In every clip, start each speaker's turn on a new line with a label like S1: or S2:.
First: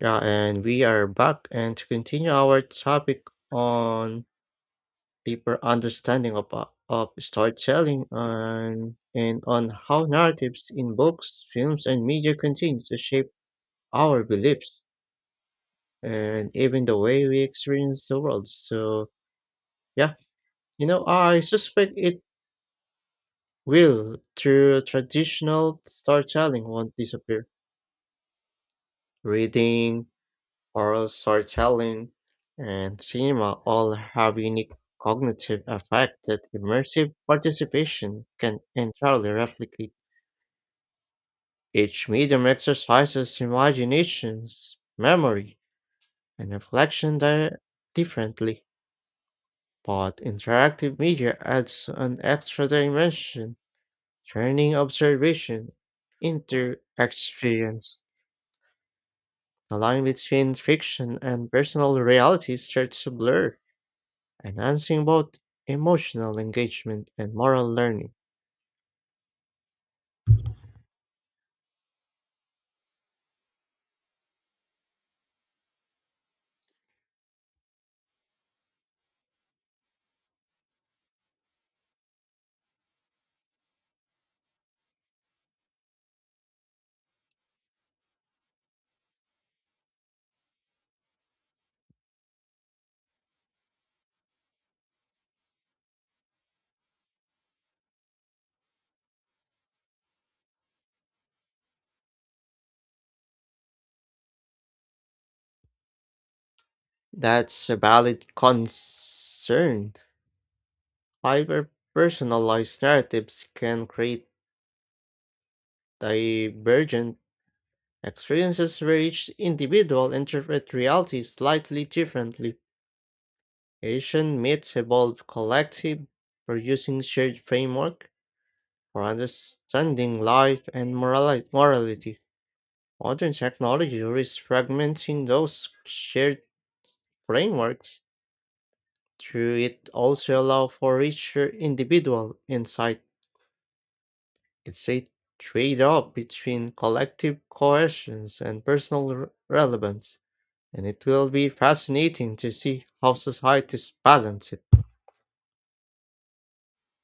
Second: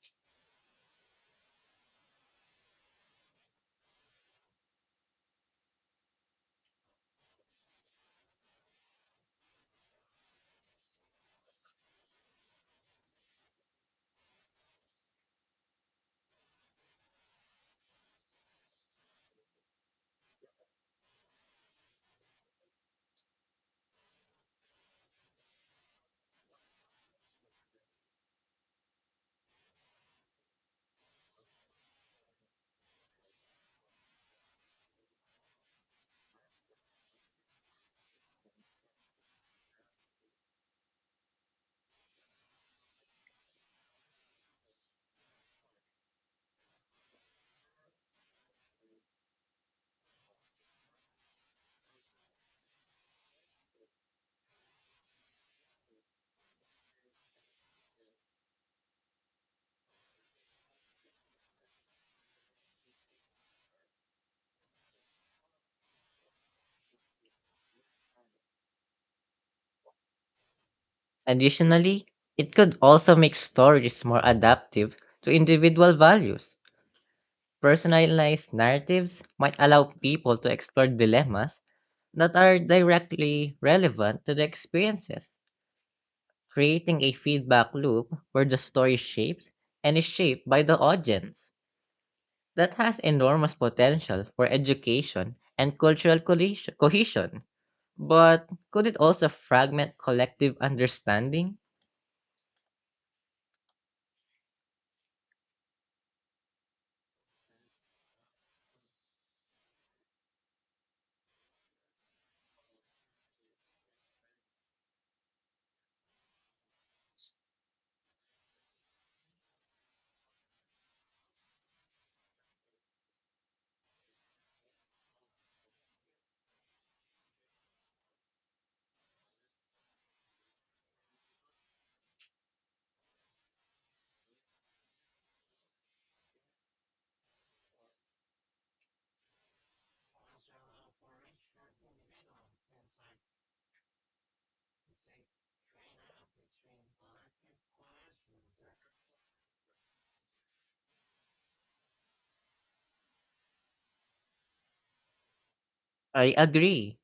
S1: Yeah, and we are back and to continue our topic on deeper understanding of storytelling and on how narratives in books, films, and media continue to shape our beliefs and even the way we experience the world. So, yeah, I suspect it will through traditional storytelling won't disappear. Reading, oral storytelling, and cinema all have unique cognitive effect that immersive participation can entirely replicate. Each medium exercises imaginations, memory, and reflection differently, but interactive media adds an extra dimension, turning observation into experience. The line between fiction and personal reality starts to blur, enhancing both emotional engagement and moral learning.
S2: Additionally, it could also make stories more adaptive to individual values. Personalized narratives might allow people to explore dilemmas that are directly relevant to their experiences, creating a feedback loop where the story shapes and is shaped by the audience. That has enormous potential for education and cultural cohesion. But could it also fragment collective understanding?
S1: That's a valid concern. Hyper personalized narratives can create divergent experiences where each individual interprets reality slightly differently. Asian myths evolve collective, producing shared framework for understanding life and morality. Modern technology is fragmenting those shared frameworks. True, it also allow for richer individual insight. It's a trade-off between collective cohesions and personal relevance, and it will be fascinating to see how societies balance it.
S2: I agree.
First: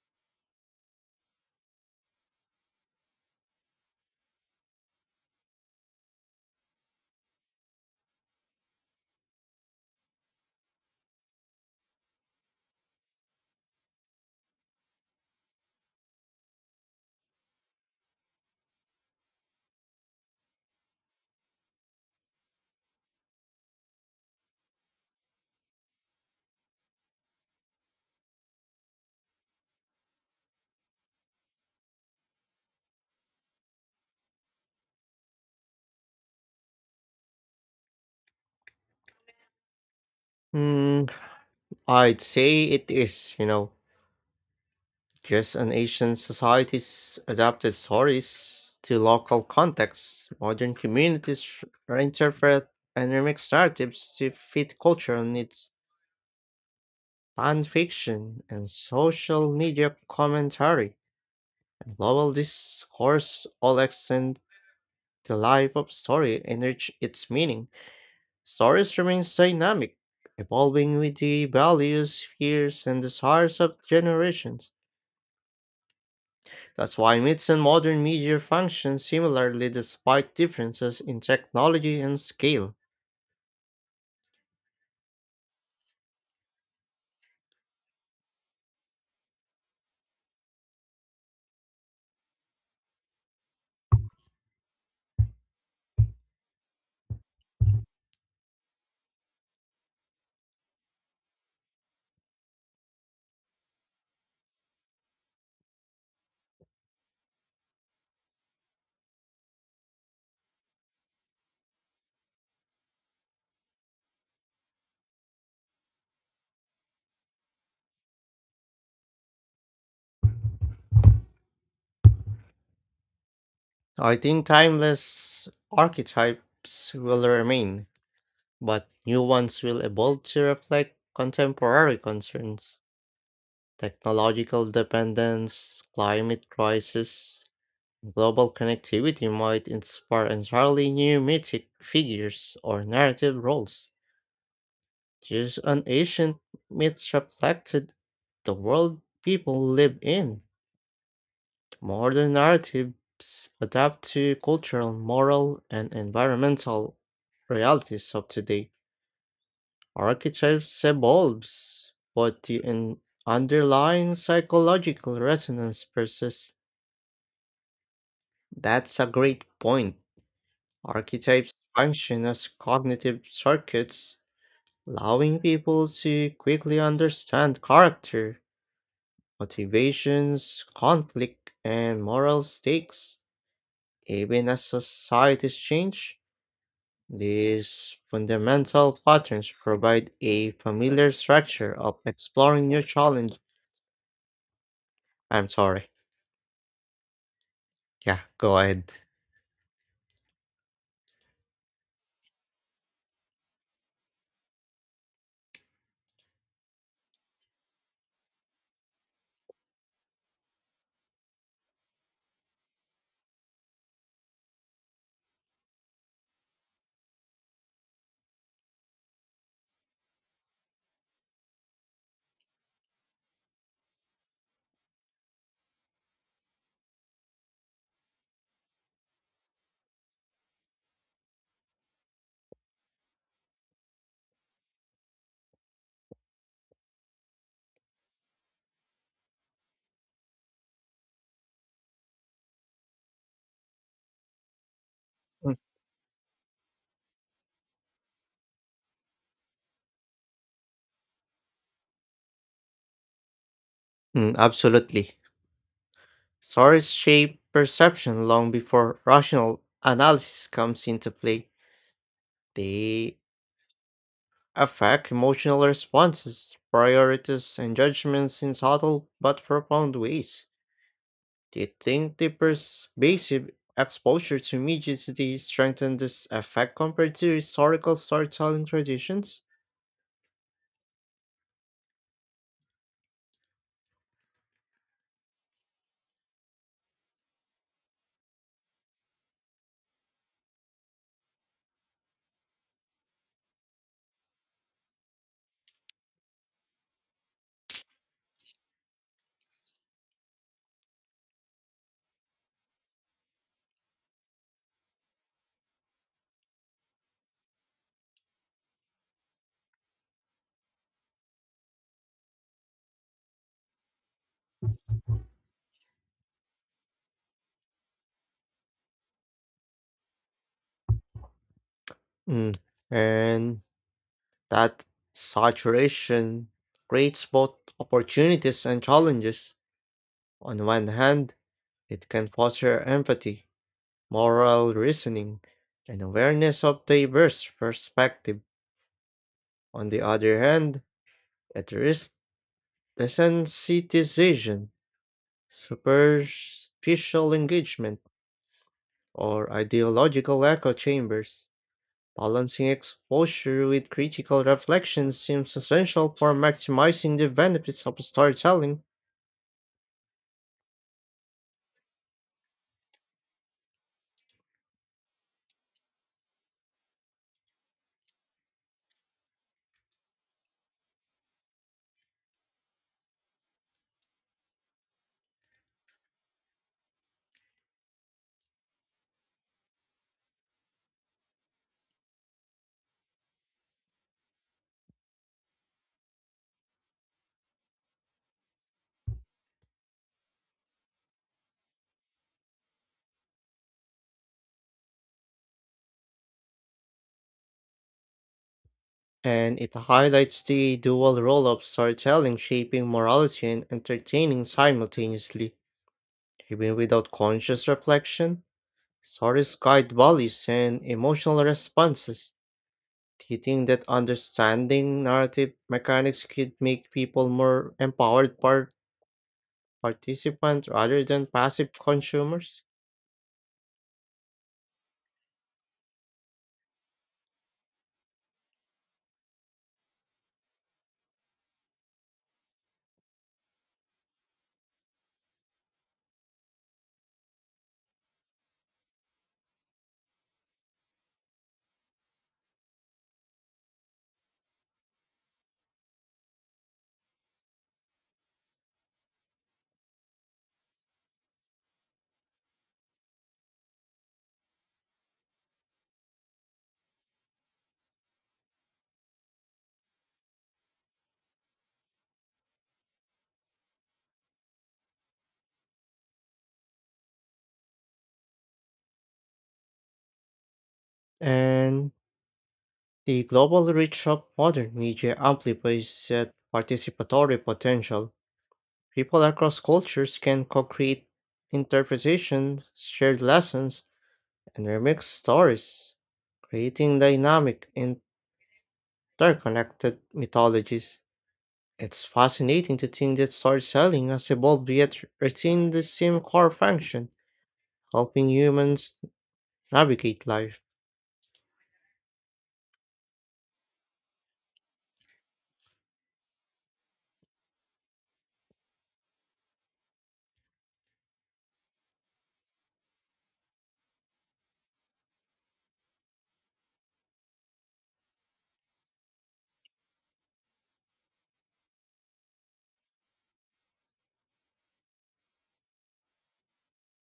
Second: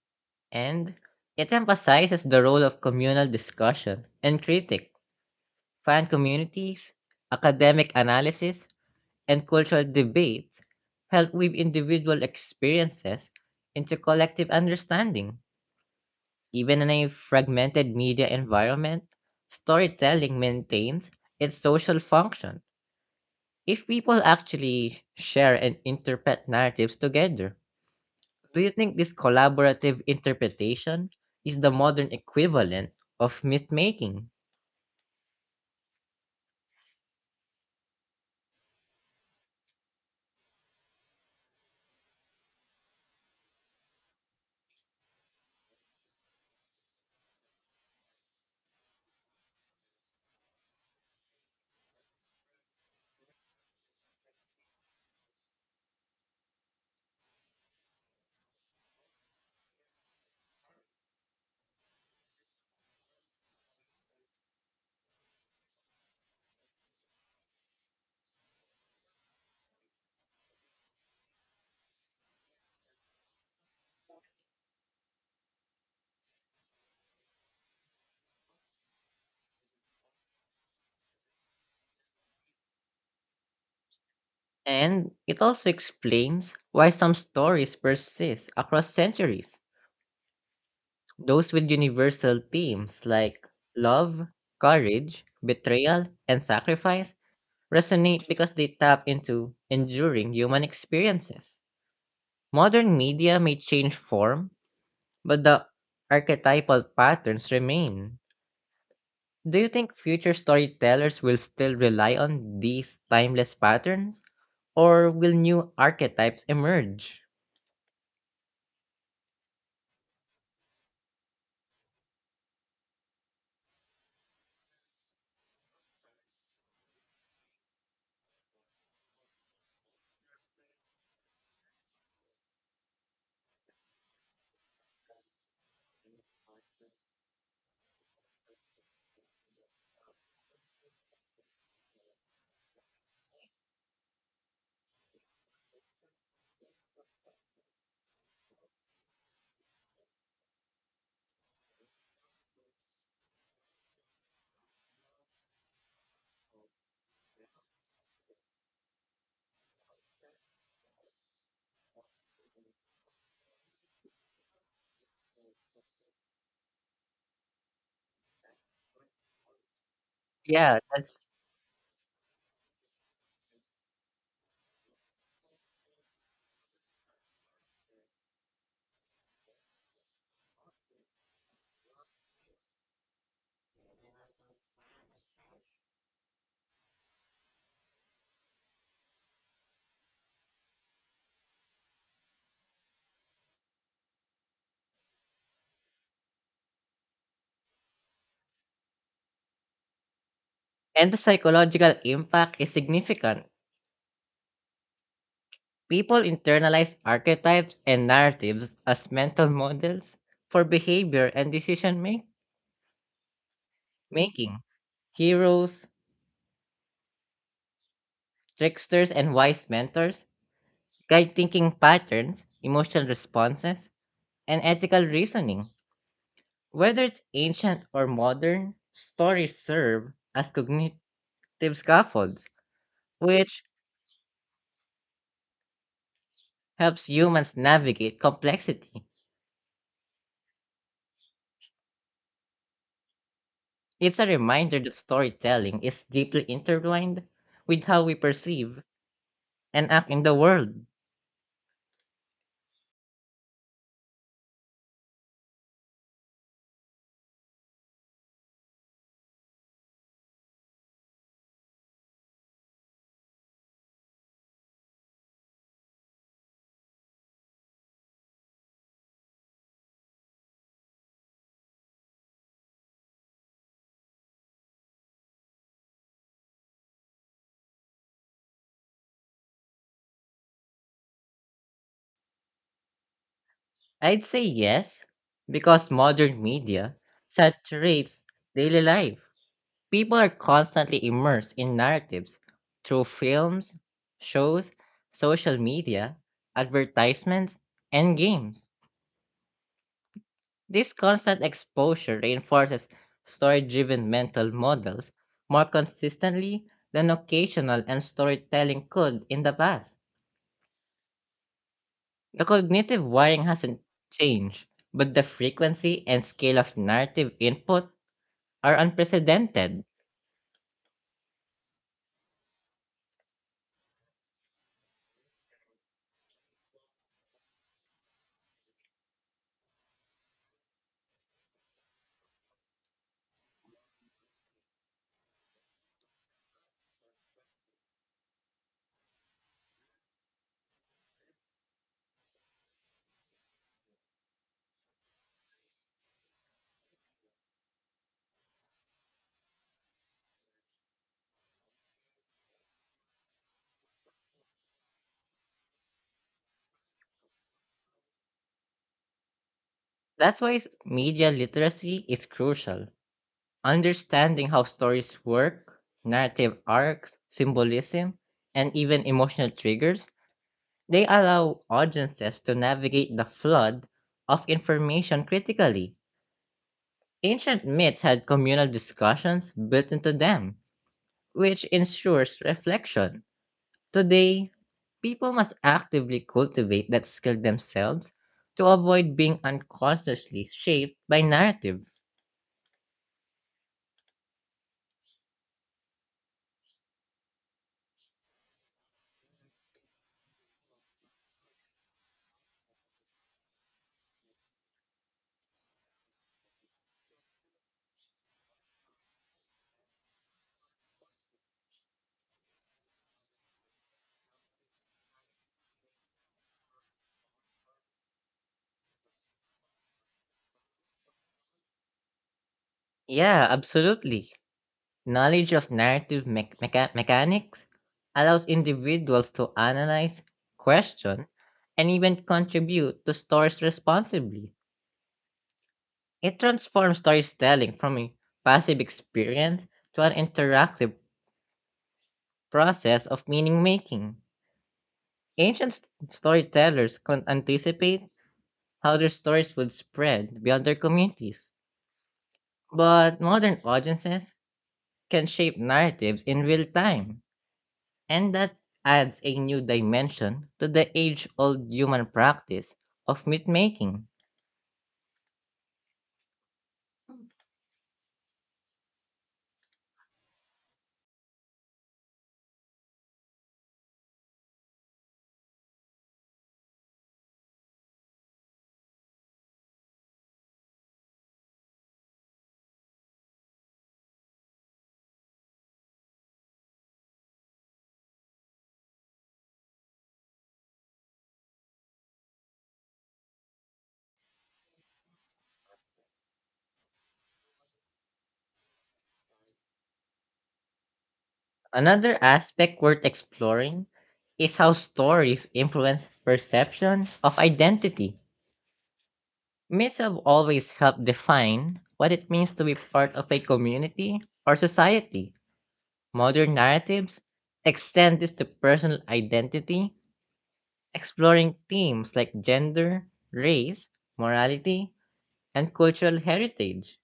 S2: And it emphasizes the role of communal discussion and critique, fan communities, academic analysis, and cultural debate help weave individual experiences into collective understanding. Even in a fragmented media environment, storytelling maintains its social function if people actually share and interpret narratives together. Do you think this collaborative interpretation is the modern equivalent of myth making?
S1: Hmm, I'd say it is, just an Asian societies adapted stories to local contexts. Modern communities reinterpret and remix narratives to fit cultural needs. Fan fiction, and social media commentary, and global discourse all extend the life of story and enrich its meaning. Stories remain dynamic, evolving with the values, fears, and desires of generations. That's why myths and modern media function similarly despite differences in technology and scale.
S2: And it also explains why some stories persist across centuries. Those with universal themes like love, courage, betrayal, and sacrifice resonate because they tap into enduring human experiences. Modern media may change form, but the archetypal patterns remain. Do you think future storytellers will still rely on these timeless patterns, or will new archetypes emerge?
S1: I think timeless archetypes will remain but new ones will evolve to reflect contemporary concerns, technological dependence, climate crisis, and global connectivity might inspire entirely new mythic figures or narrative roles. Just an ancient myths reflected the world people live in. Modern narratives adapt to cultural, moral, and environmental realities of today. Archetypes evolves, but the underlying psychological resonance persists. That's a great point.
S2: Yeah, that's
S1: Archetypes function as cognitive circuits, allowing people to quickly understand character, motivations, conflict, and moral stakes. Even as societies change, these fundamental patterns provide a familiar structure of exploring new challenge. I'm sorry. Yeah, go ahead.
S2: And the psychological impact is significant. People internalize archetypes and narratives as mental models for behavior and decision making. Heroes, tricksters, and wise mentors guide thinking patterns, emotional responses, and ethical reasoning. Whether it's ancient or modern, stories serve as cognitive scaffolds, which helps humans navigate complexity. It's a reminder that
S1: Mm.
S2: storytelling is deeply intertwined with how we perceive and act in the world.
S1: Mm, absolutely. Stories shape perception long before rational analysis comes into play. They affect emotional responses, priorities, and judgments in subtle but profound ways. Do you think the pervasive exposure to media today strengthened this effect compared to historical storytelling traditions?
S2: I'd say yes, because modern media saturates daily life. People are constantly immersed in narratives through films, shows, social media, advertisements, and games. This constant exposure reinforces story driven mental models more consistently than occasional and storytelling could in the past. The cognitive wiring hasn't changed, but the frequency and scale of narrative input are unprecedented.
S1: Mm. And That saturation creates both opportunities and challenges. On one hand, it can foster empathy, moral reasoning, and awareness of diverse perspective. On the other hand, it risks desensitization, superficial engagement, or ideological echo chambers. Balancing exposure with critical reflection seems essential for maximizing the benefits of storytelling.
S2: That's why media literacy is crucial. Understanding how stories work, narrative arcs, symbolism, and even emotional triggers. They allow audiences to navigate the flood of information critically. Ancient myths had communal discussions built into them, which ensures reflection. Today, people must actively cultivate that skill themselves to avoid being unconsciously shaped by narrative.
S1: And it highlights the dual role of storytelling shaping morality and entertaining simultaneously. Even without conscious reflection, stories guide values and emotional responses. Do you think that understanding narrative mechanics could make people more empowered participants rather than passive consumers?
S2: Yeah, absolutely. Knowledge of narrative mechanics allows individuals to analyze, question, and even contribute to stories responsibly. It transforms storytelling from a passive experience to an interactive process of meaning making. Ancient storytellers could anticipate how their stories would spread beyond their communities, but modern audiences can shape narratives in real time. And that adds a new dimension to the age old human practice of myth making.
S1: And the global reach of modern media amplifies that participatory potential. People across cultures can co create interpretations, shared lessons, and remix stories, creating dynamic, interconnected mythologies. It's fascinating to think that storytelling has evolved yet retained the same core function, helping humans navigate life.
S2: Another aspect worth exploring is how stories influence perception of identity. Myths have always helped define what it means to be part of a community or society. Modern narratives extend this to personal identity, exploring themes like gender, race, morality, and cultural heritage.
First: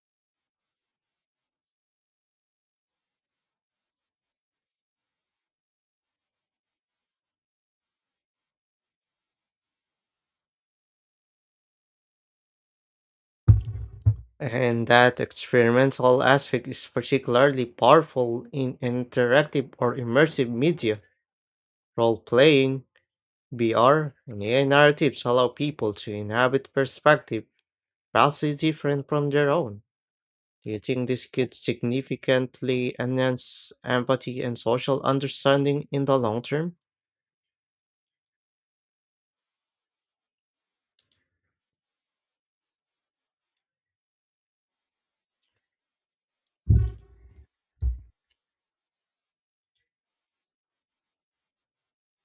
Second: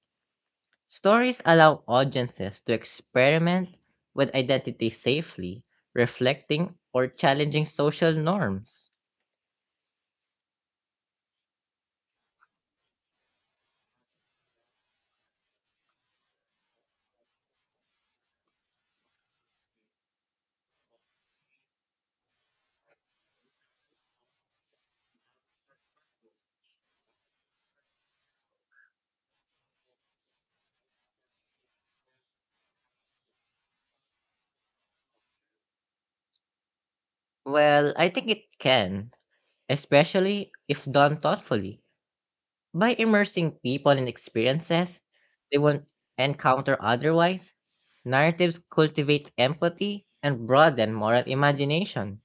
S2: Stories allow audiences to experiment with identity safely, reflecting or challenging social norms.
S1: And that experimental aspect is particularly powerful in interactive or immersive media, role playing, VR and AI narratives allow people to inhabit perspective vastly different from their own. Do you think this could significantly enhance empathy and social understanding in the long term?
S2: Well, I think it can, especially if done thoughtfully. By immersing people in experiences they won't encounter otherwise, narratives cultivate empathy and broaden moral imagination.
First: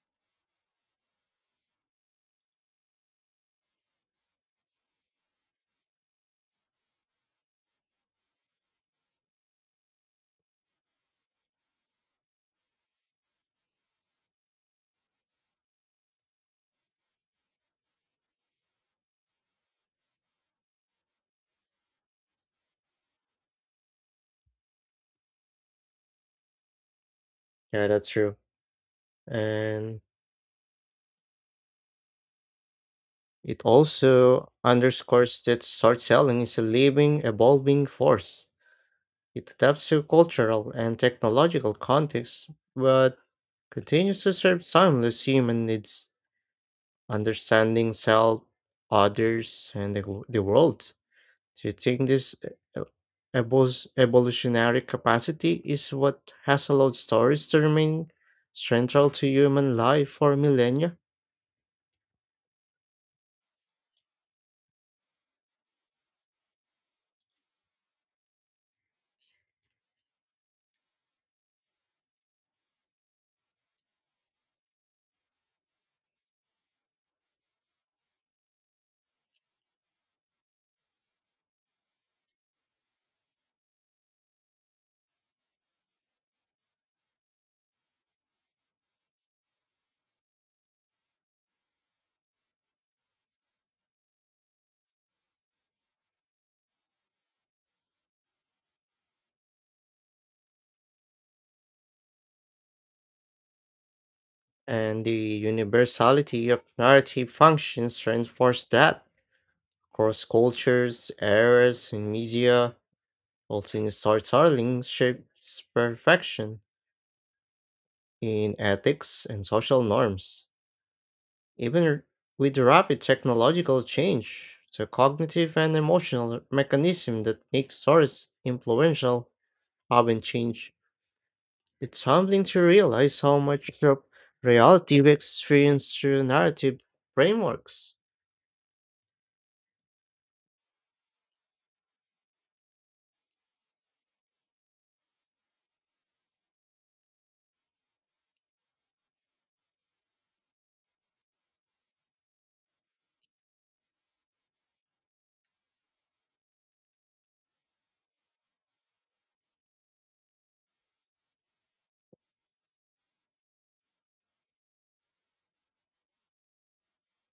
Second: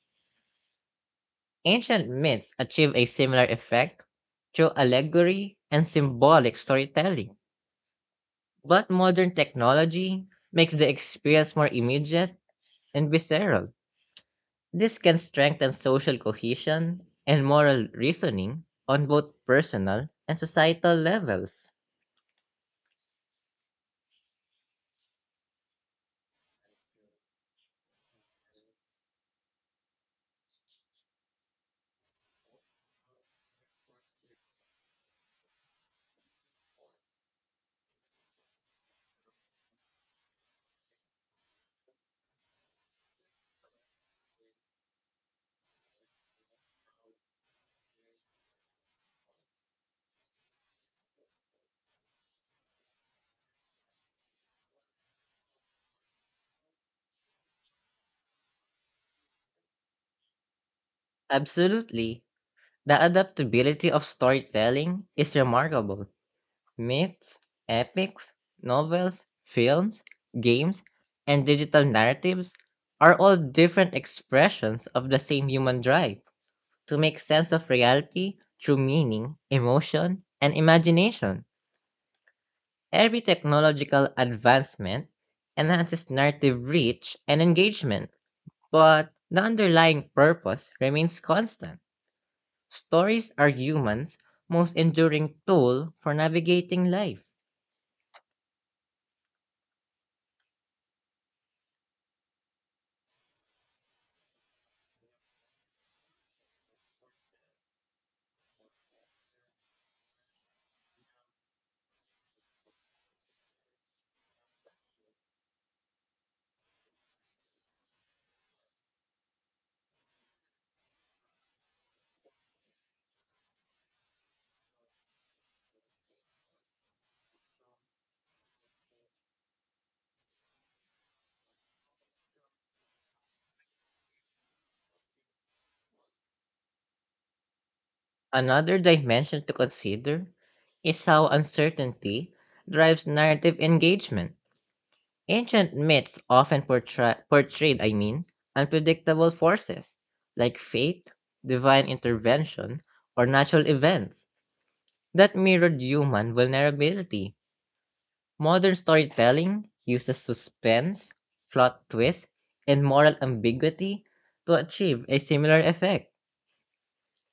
S2: Ancient myths achieve a similar effect through allegory and symbolic storytelling. But modern technology makes the experience more immediate and visceral. This can strengthen social cohesion and moral reasoning on both personal and societal levels.
S1: Yeah, that's true. And it also underscores that storytelling is a living, evolving force. It adapts to cultural and technological contexts, but continues to serve timeless human needs. Understanding self, others, and the world. Do you think this uh, evolutionary capacity is what has allowed stories to remain central to human life for millennia?
S2: Absolutely. The adaptability of storytelling is remarkable. Myths, epics, novels, films, games, and digital narratives are all different expressions of the same human drive to make sense of reality through meaning, emotion, and imagination. Every technological advancement enhances narrative reach and engagement, but the underlying purpose remains constant. Stories are humans' most enduring tool for navigating life.
S1: And the universality of narrative functions reinforce that. Across cultures, eras, and media, also in storytelling shapes perfection in ethics and social norms. Even r- with rapid technological change, the cognitive and emotional mechanism that makes stories influential haven't changed. It's humbling to realize how much of reality we experience through narrative frameworks.
S2: Another dimension to consider is how uncertainty drives narrative engagement. Ancient myths often portrayed, I mean, unpredictable forces like fate, divine intervention, or natural events that mirrored human vulnerability. Modern storytelling uses suspense, plot twists, and moral ambiguity to achieve a similar effect.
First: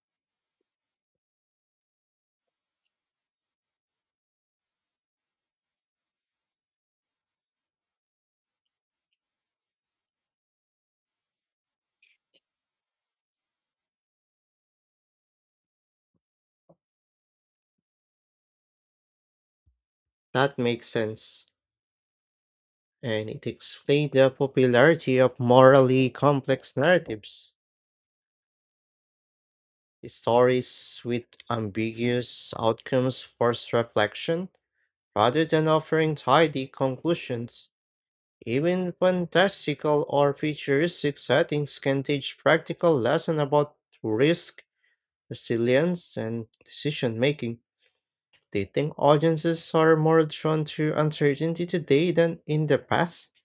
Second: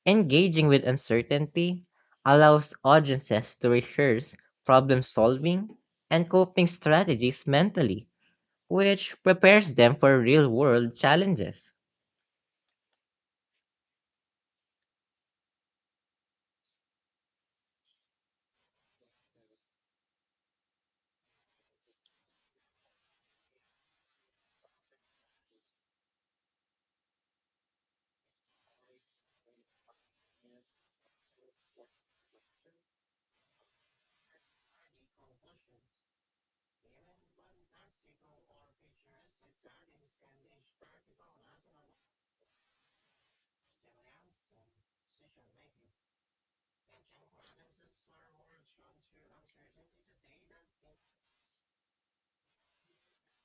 S2: Engaging with uncertainty allows audiences to rehearse problem solving and coping strategies mentally, which prepares them for real world challenges.
S1: That makes sense, and it explains the popularity of morally complex narratives. Stories with ambiguous outcomes force reflection rather than offering tidy conclusions. Even fantastical or futuristic settings can teach practical lessons about risk, resilience, and decision making. Do you think audiences are more drawn to uncertainty today than in the past,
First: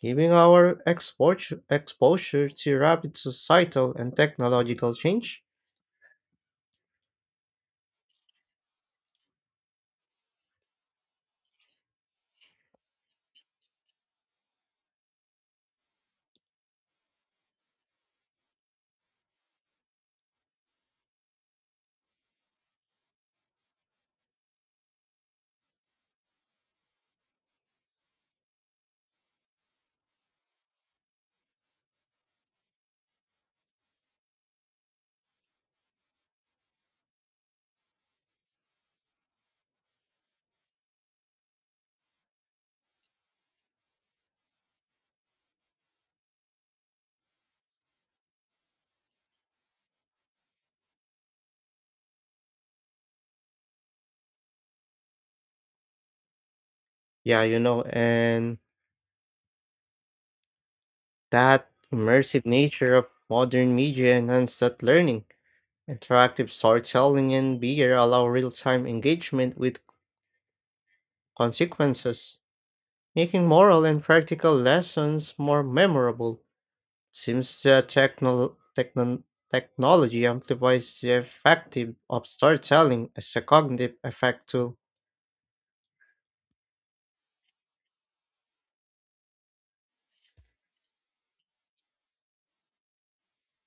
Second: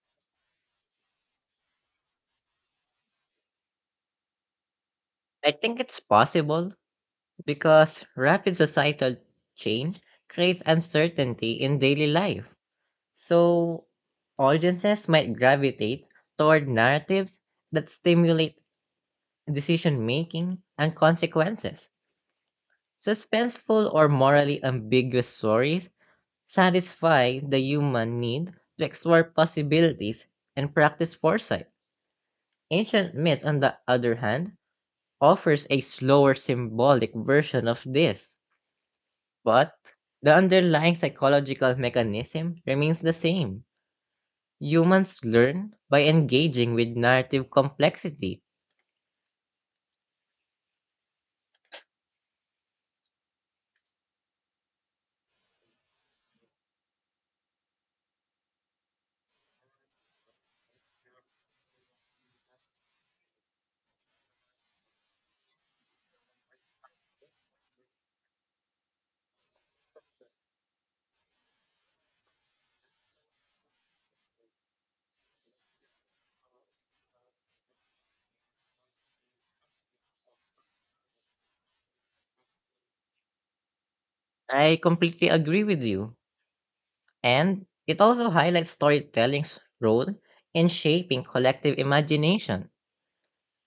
S1: given our exposure to rapid societal and technological change?
S2: I think it's possible because rapid societal change creates uncertainty in daily life. So, audiences might gravitate toward narratives that stimulate decision making and consequences. Suspenseful or morally ambiguous stories satisfy the human need to explore possibilities and practice foresight. Ancient myths, on the other hand, offers a slower symbolic version of this, but the underlying psychological mechanism remains the same. Humans learn by engaging with narrative complexity.
S1: Yeah, and that immersive nature of modern media enhances that learning. Interactive storytelling and beer allow real time engagement with consequences, making moral and practical lessons more memorable. Since the technology amplifies the effect of storytelling as a cognitive effect tool,
S2: I completely agree with you. And it also highlights storytelling's role in shaping collective imagination.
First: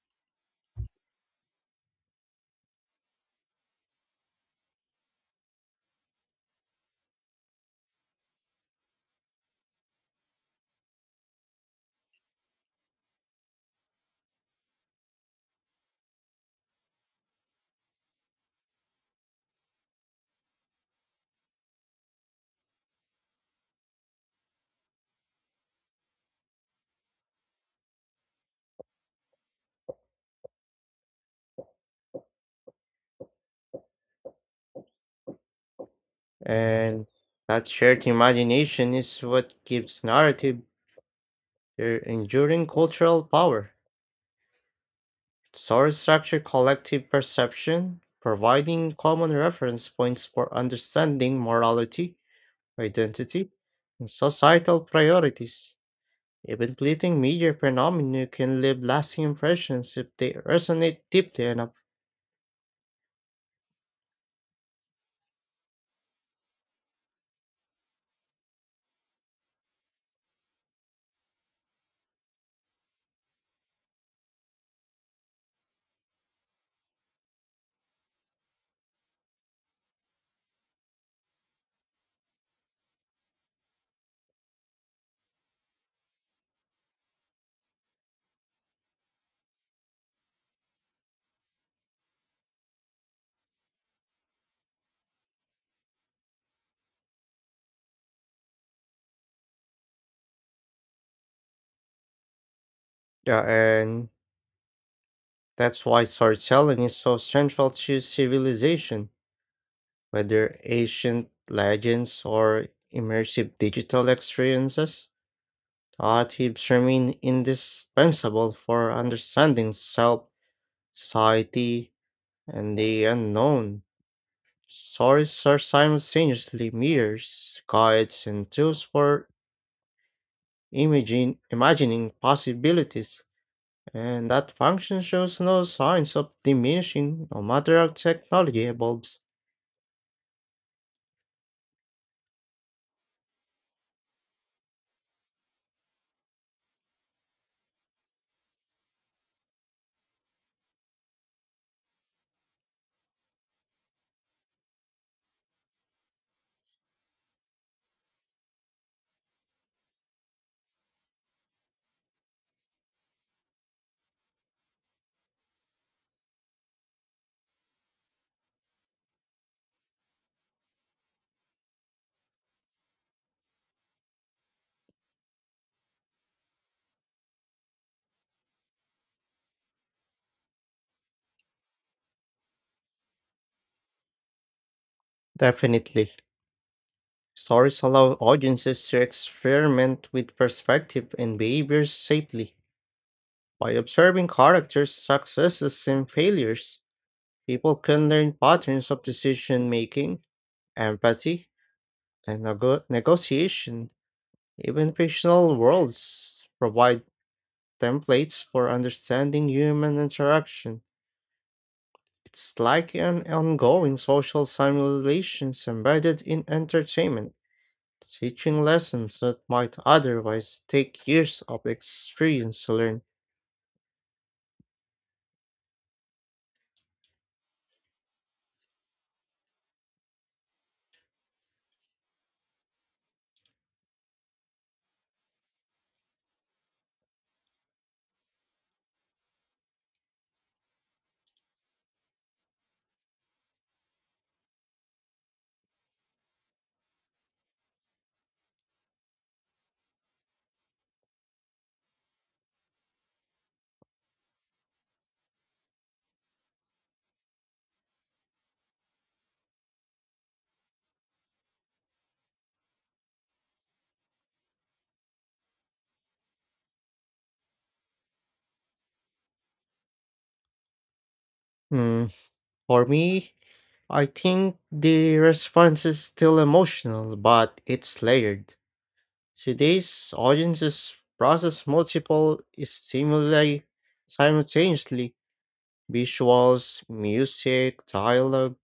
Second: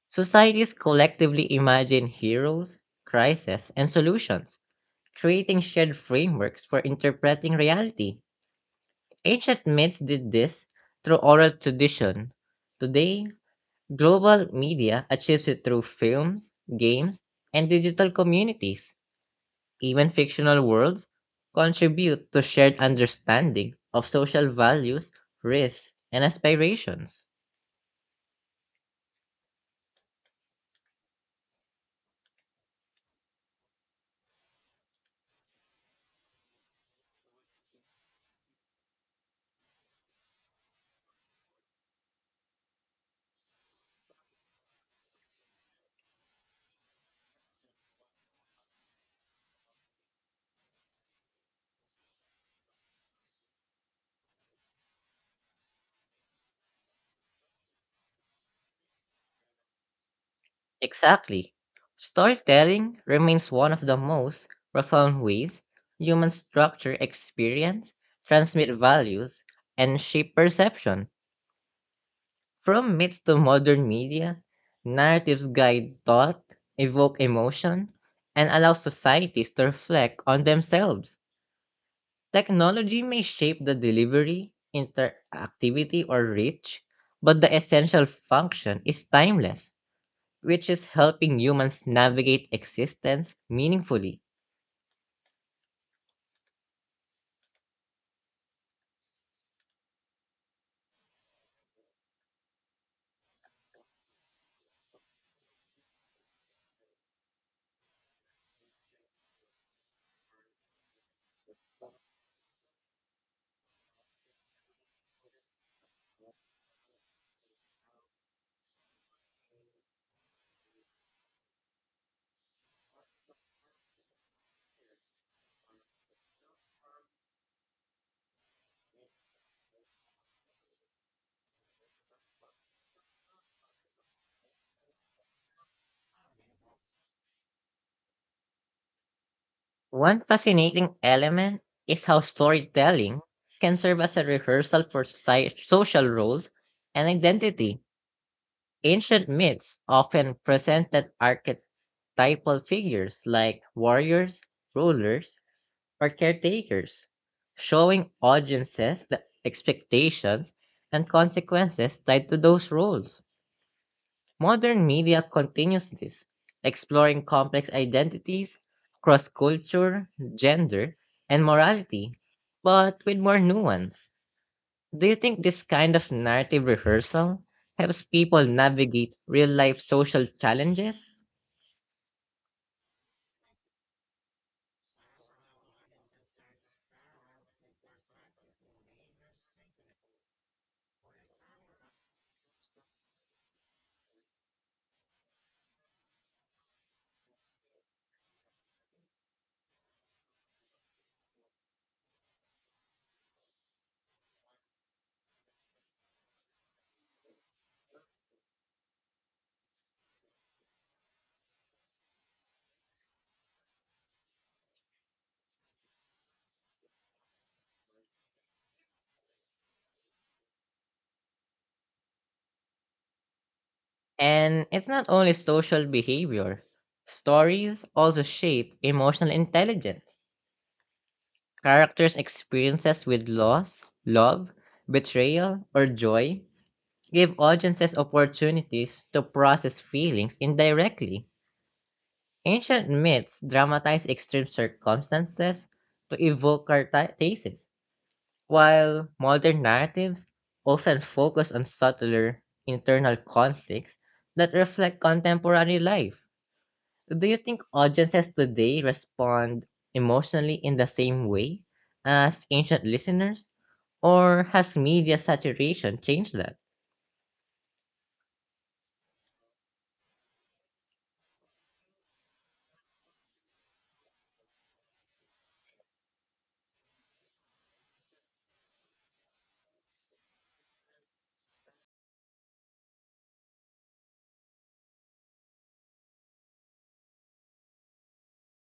S2: Societies collectively imagine heroes, crises, and solutions, creating shared frameworks for interpreting reality. Ancient myths did this through oral tradition. Today, global media achieves it through films, games, and digital communities. Even fictional worlds contribute to shared understanding of social values, risks, and aspirations.
S1: and that shared imagination is what gives narrative their enduring cultural power. Stories structure collective perception, providing common reference points for understanding morality, identity, and societal priorities. Even fleeting media phenomena can leave lasting impressions if they resonate deeply
S2: Exactly.
S1: enough.
S2: Storytelling remains one of the most profound ways humans structure experience, transmit values, and shape perception. From myths to modern media, narratives guide thought, evoke emotion, and allow societies to reflect on themselves. Technology may shape the delivery, interactivity, or reach, but the essential function is timeless, which is helping humans navigate existence meaningfully.
S1: Yeah, and that's why storytelling is so central to civilization, whether ancient legends or immersive digital experiences. Narratives remain indispensable for understanding self, society, and the unknown. Stories are simultaneously mirrors, guides, and tools for imagining possibilities, and that function shows no signs of diminishing no matter how technology evolves.
S2: One fascinating element is how storytelling can serve as a rehearsal for social roles and identity. Ancient myths often presented archetypal figures like warriors, rulers, or caretakers, showing audiences the expectations and consequences tied to those roles. Modern media continues this, exploring complex identities across culture, gender, and morality, but with more nuance. Do you think this kind of narrative rehearsal helps people navigate real life social challenges?
S1: Definitely. Stories allow audiences to experiment with perspective and behaviors safely. By observing characters' successes and failures, people can learn patterns of decision making, empathy, and negotiation. Even fictional worlds provide templates for understanding human interaction. It's like an ongoing social simulations embedded in entertainment, teaching lessons that might otherwise take years of experience to learn.
S2: And it's not only social behavior, stories also shape emotional intelligence. Characters' experiences with loss, love, betrayal, or joy give audiences opportunities to process feelings indirectly. Ancient myths dramatize extreme circumstances to evoke catharsis. While modern narratives often focus on subtler internal conflicts that reflect contemporary life, do you think audiences today respond emotionally in the same way as ancient listeners, or has media saturation changed that?
S1: Hmm, For me, I think the response is still emotional, but it's layered. Today's audiences process multiple stimuli simultaneously visuals, music, dialogue,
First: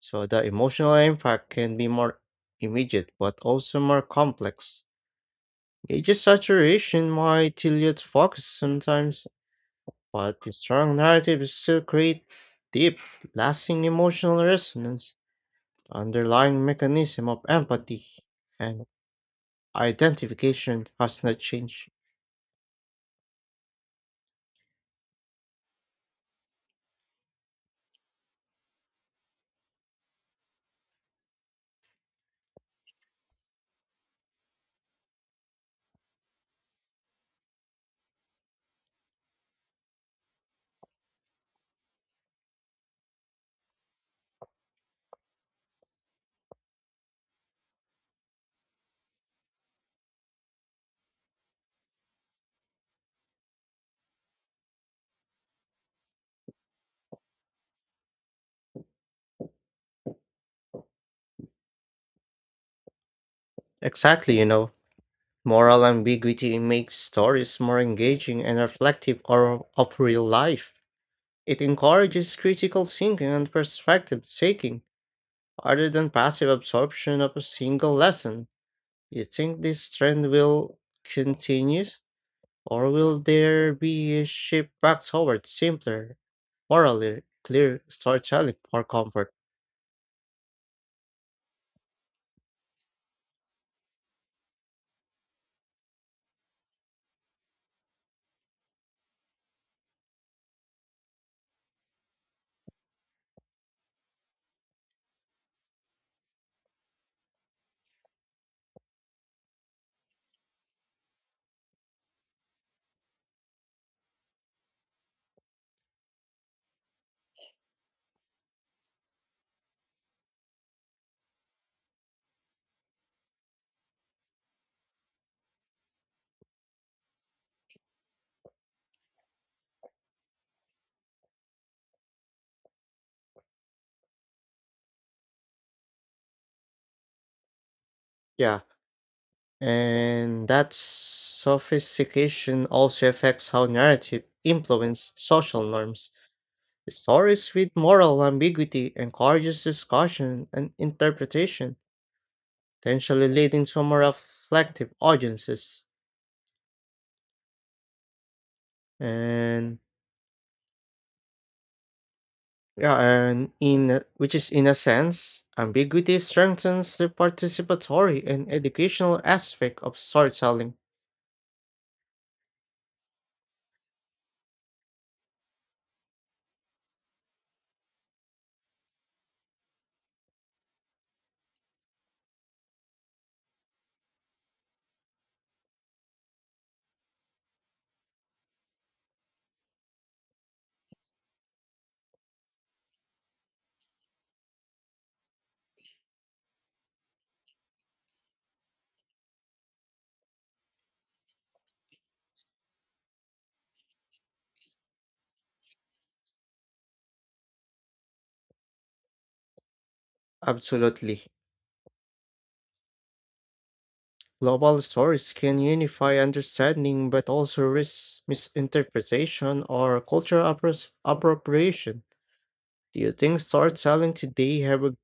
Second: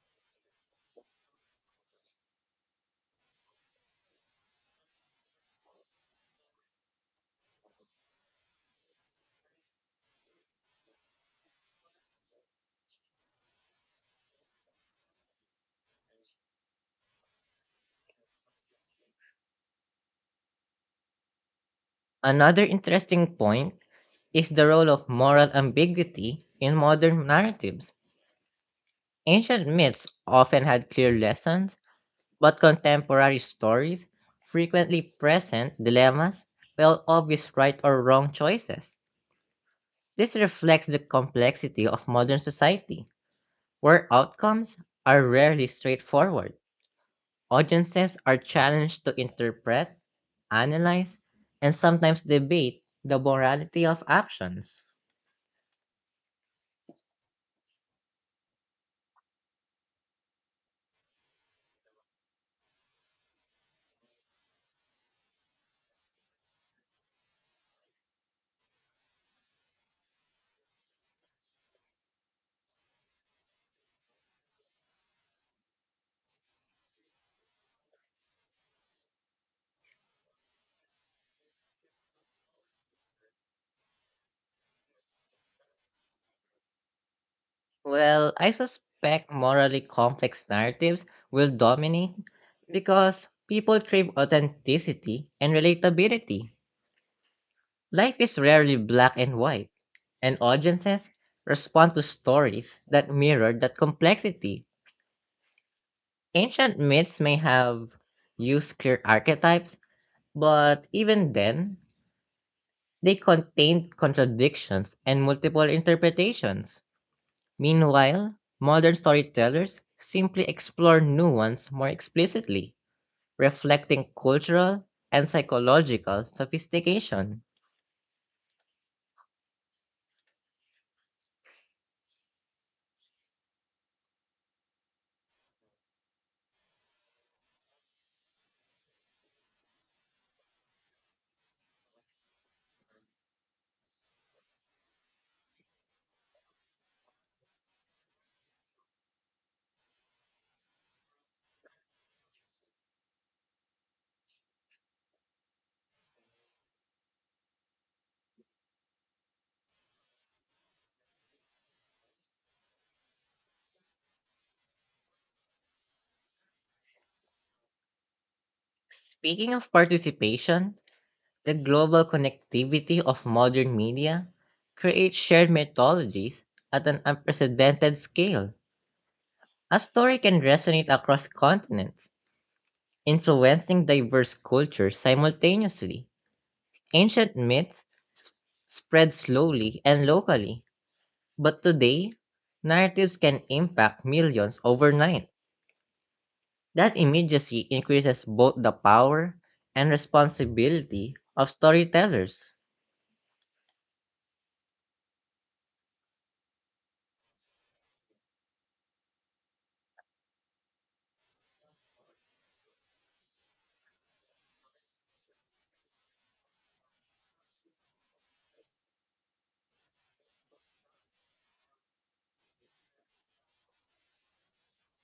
S1: so the emotional impact can be more immediate but also more complex. Media saturation might dilute focus sometimes, but the strong narratives still create deep, lasting emotional resonance. Underlying mechanism of empathy and identification has not changed.
S2: Another interesting point is the role of moral ambiguity in modern narratives. Ancient myths often had clear lessons. But contemporary stories frequently present dilemmas, well, obvious right or wrong choices. This reflects the complexity of modern society, where outcomes are rarely straightforward. Audiences are challenged to interpret, analyze, and sometimes debate the morality of actions.
S1: Exactly, moral ambiguity makes stories more engaging and reflective or of real life. It encourages critical thinking and perspective taking, rather than passive absorption of a single lesson. You think this trend will continue, or will there be a shift back toward simpler, morally clear
S2: Well, I
S1: storytelling for
S2: suspect
S1: comfort?
S2: morally complex narratives will dominate because people crave authenticity and relatability. Life is rarely black and white, and audiences respond to stories that mirror that complexity. Ancient myths may have used clear archetypes, but even then, they contained contradictions and multiple interpretations. Meanwhile, modern storytellers simply explore nuance more explicitly, reflecting cultural and psychological sophistication.
S1: Yeah, and that sophistication also affects how narrative influence social norms. Stories with moral ambiguity encourages discussion and interpretation, potentially leading to more reflective audiences. And yeah, and which is in a sense, ambiguity strengthens the participatory and educational
S2: Speaking of
S1: aspect of storytelling.
S2: participation, the global connectivity of modern media creates shared mythologies at an unprecedented scale. A story can resonate across continents, influencing diverse cultures simultaneously. Ancient myths s- spread slowly and locally, but today, narratives can impact millions overnight. That immediacy increases both the power and responsibility of storytellers.
S1: Absolutely. Global stories can unify understanding but also risk misinterpretation or cultural appropriation. Do you think storytelling today have a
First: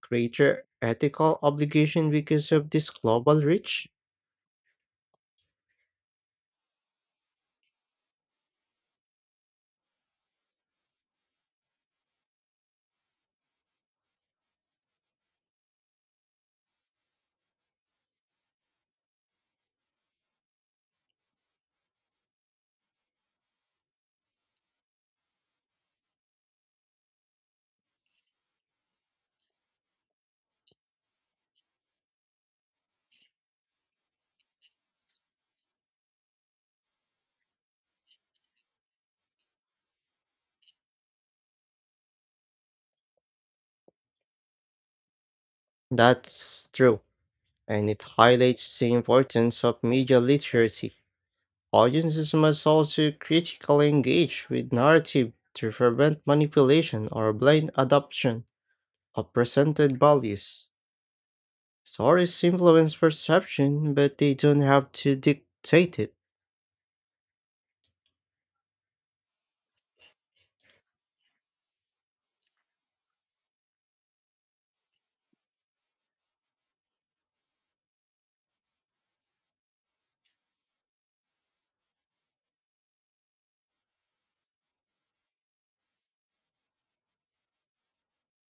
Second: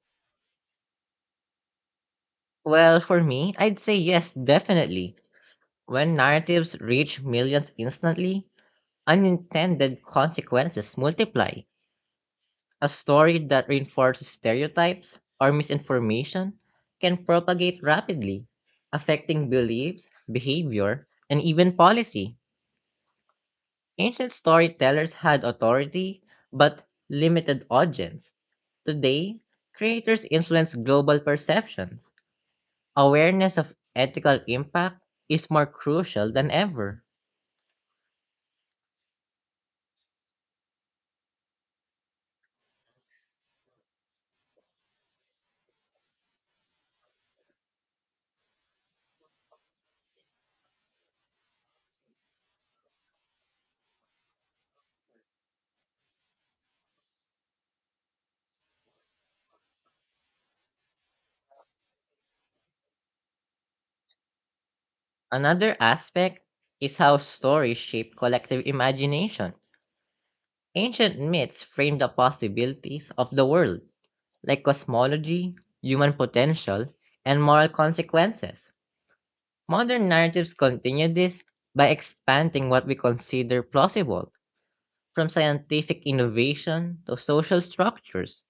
S1: greater ethical obligation because of this
S2: Well, for
S1: global
S2: me, I'd
S1: reach?
S2: say yes, definitely. When narratives reach millions instantly, unintended consequences multiply. A story that reinforces stereotypes or misinformation can propagate rapidly, affecting beliefs, behavior, and even policy. Ancient storytellers had authority but limited audience. Today, creators influence global perceptions. Awareness of ethical impact is more crucial than ever.
S1: That's true, and it highlights the importance of media literacy. Audiences must also critically engage with narrative to prevent manipulation or blind adoption of presented values. Stories influence perception, but they don't have to
S2: Another
S1: dictate it.
S2: aspect is how stories shape collective imagination. Ancient myths frame the possibilities of the world, like cosmology, human potential, and moral consequences. Modern narratives continue this by expanding what we consider plausible, from scientific innovation to social structures.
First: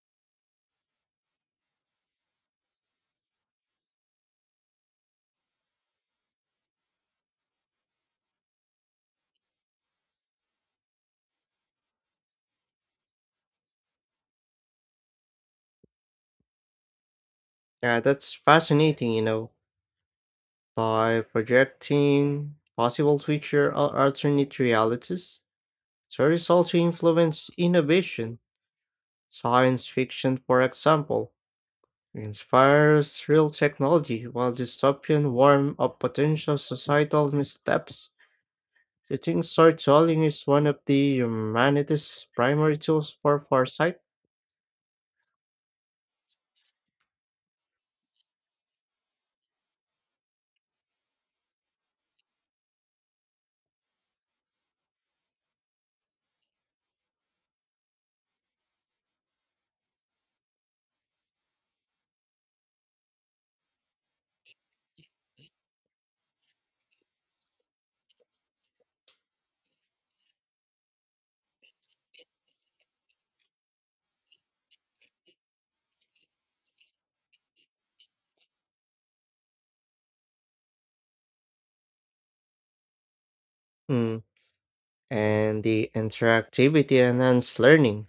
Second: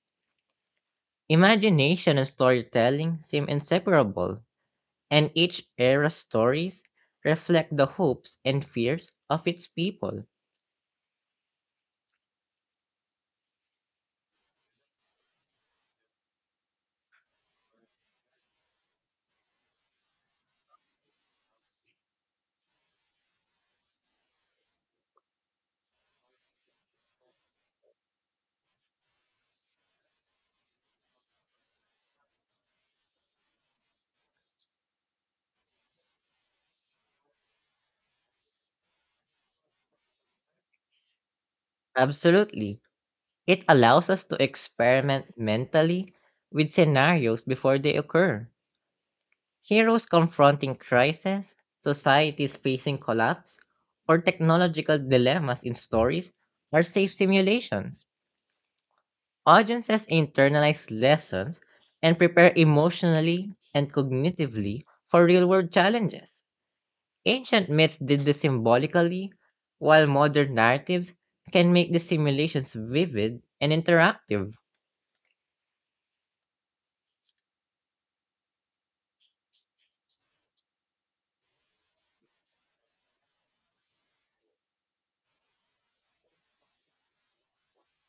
S2: Imagination and storytelling seem inseparable and each era's stories reflect the hopes and fears of its people.
S1: Yeah, that's fascinating, By projecting possible future or alternate realities, stories also influence innovation. Science fiction, for example, inspires real technology, while dystopian warm up potential societal missteps. Do you think storytelling is one of the humanity's primary
S2: Absolutely.
S1: tools for
S2: It
S1: foresight?
S2: allows us to experiment mentally with scenarios before they occur. Heroes confronting crisis, societies facing collapse, or technological dilemmas in stories are safe simulations. Audiences internalize lessons and prepare emotionally and cognitively for real world challenges. Ancient myths did this symbolically, while modern narratives can make the simulations vivid and interactive.
S1: Hmm. And the interactivity enhanced learning.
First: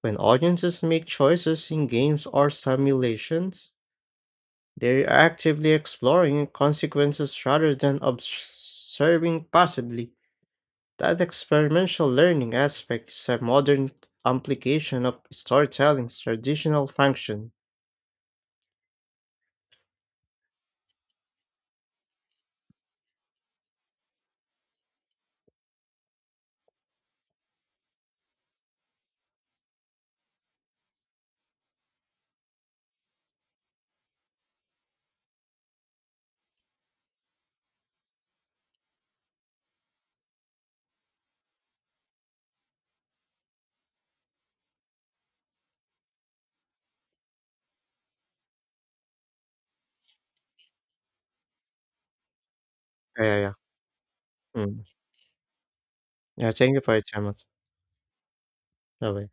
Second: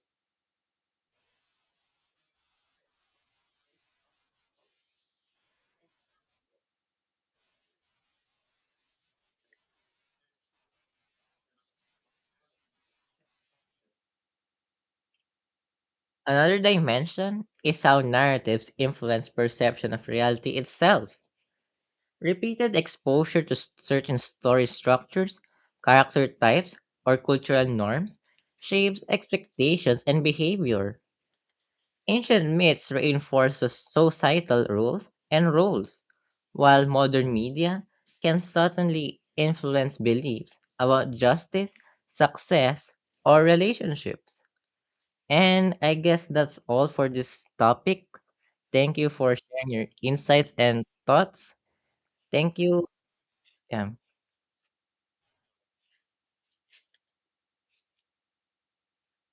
S1: When audiences make choices in games or simulations, they're actively exploring consequences rather than observing passively. That experimental learning aspect is a modern application of storytelling's
S2: Another
S1: traditional
S2: dimension
S1: function.
S2: is how narratives influence perception of reality itself. Repeated exposure to certain story structures, character types, or cultural norms shapes expectations and behavior. Ancient myths reinforce societal rules and roles, while modern media can certainly influence beliefs about justice, success, or relationships. And I guess that's all for this topic. Thank you for sharing your insights and thoughts. Thank you.
S1: Yeah, yeah, yeah.
S2: Yeah.
S1: Mm. Yeah, thank you for your time. Bye bye.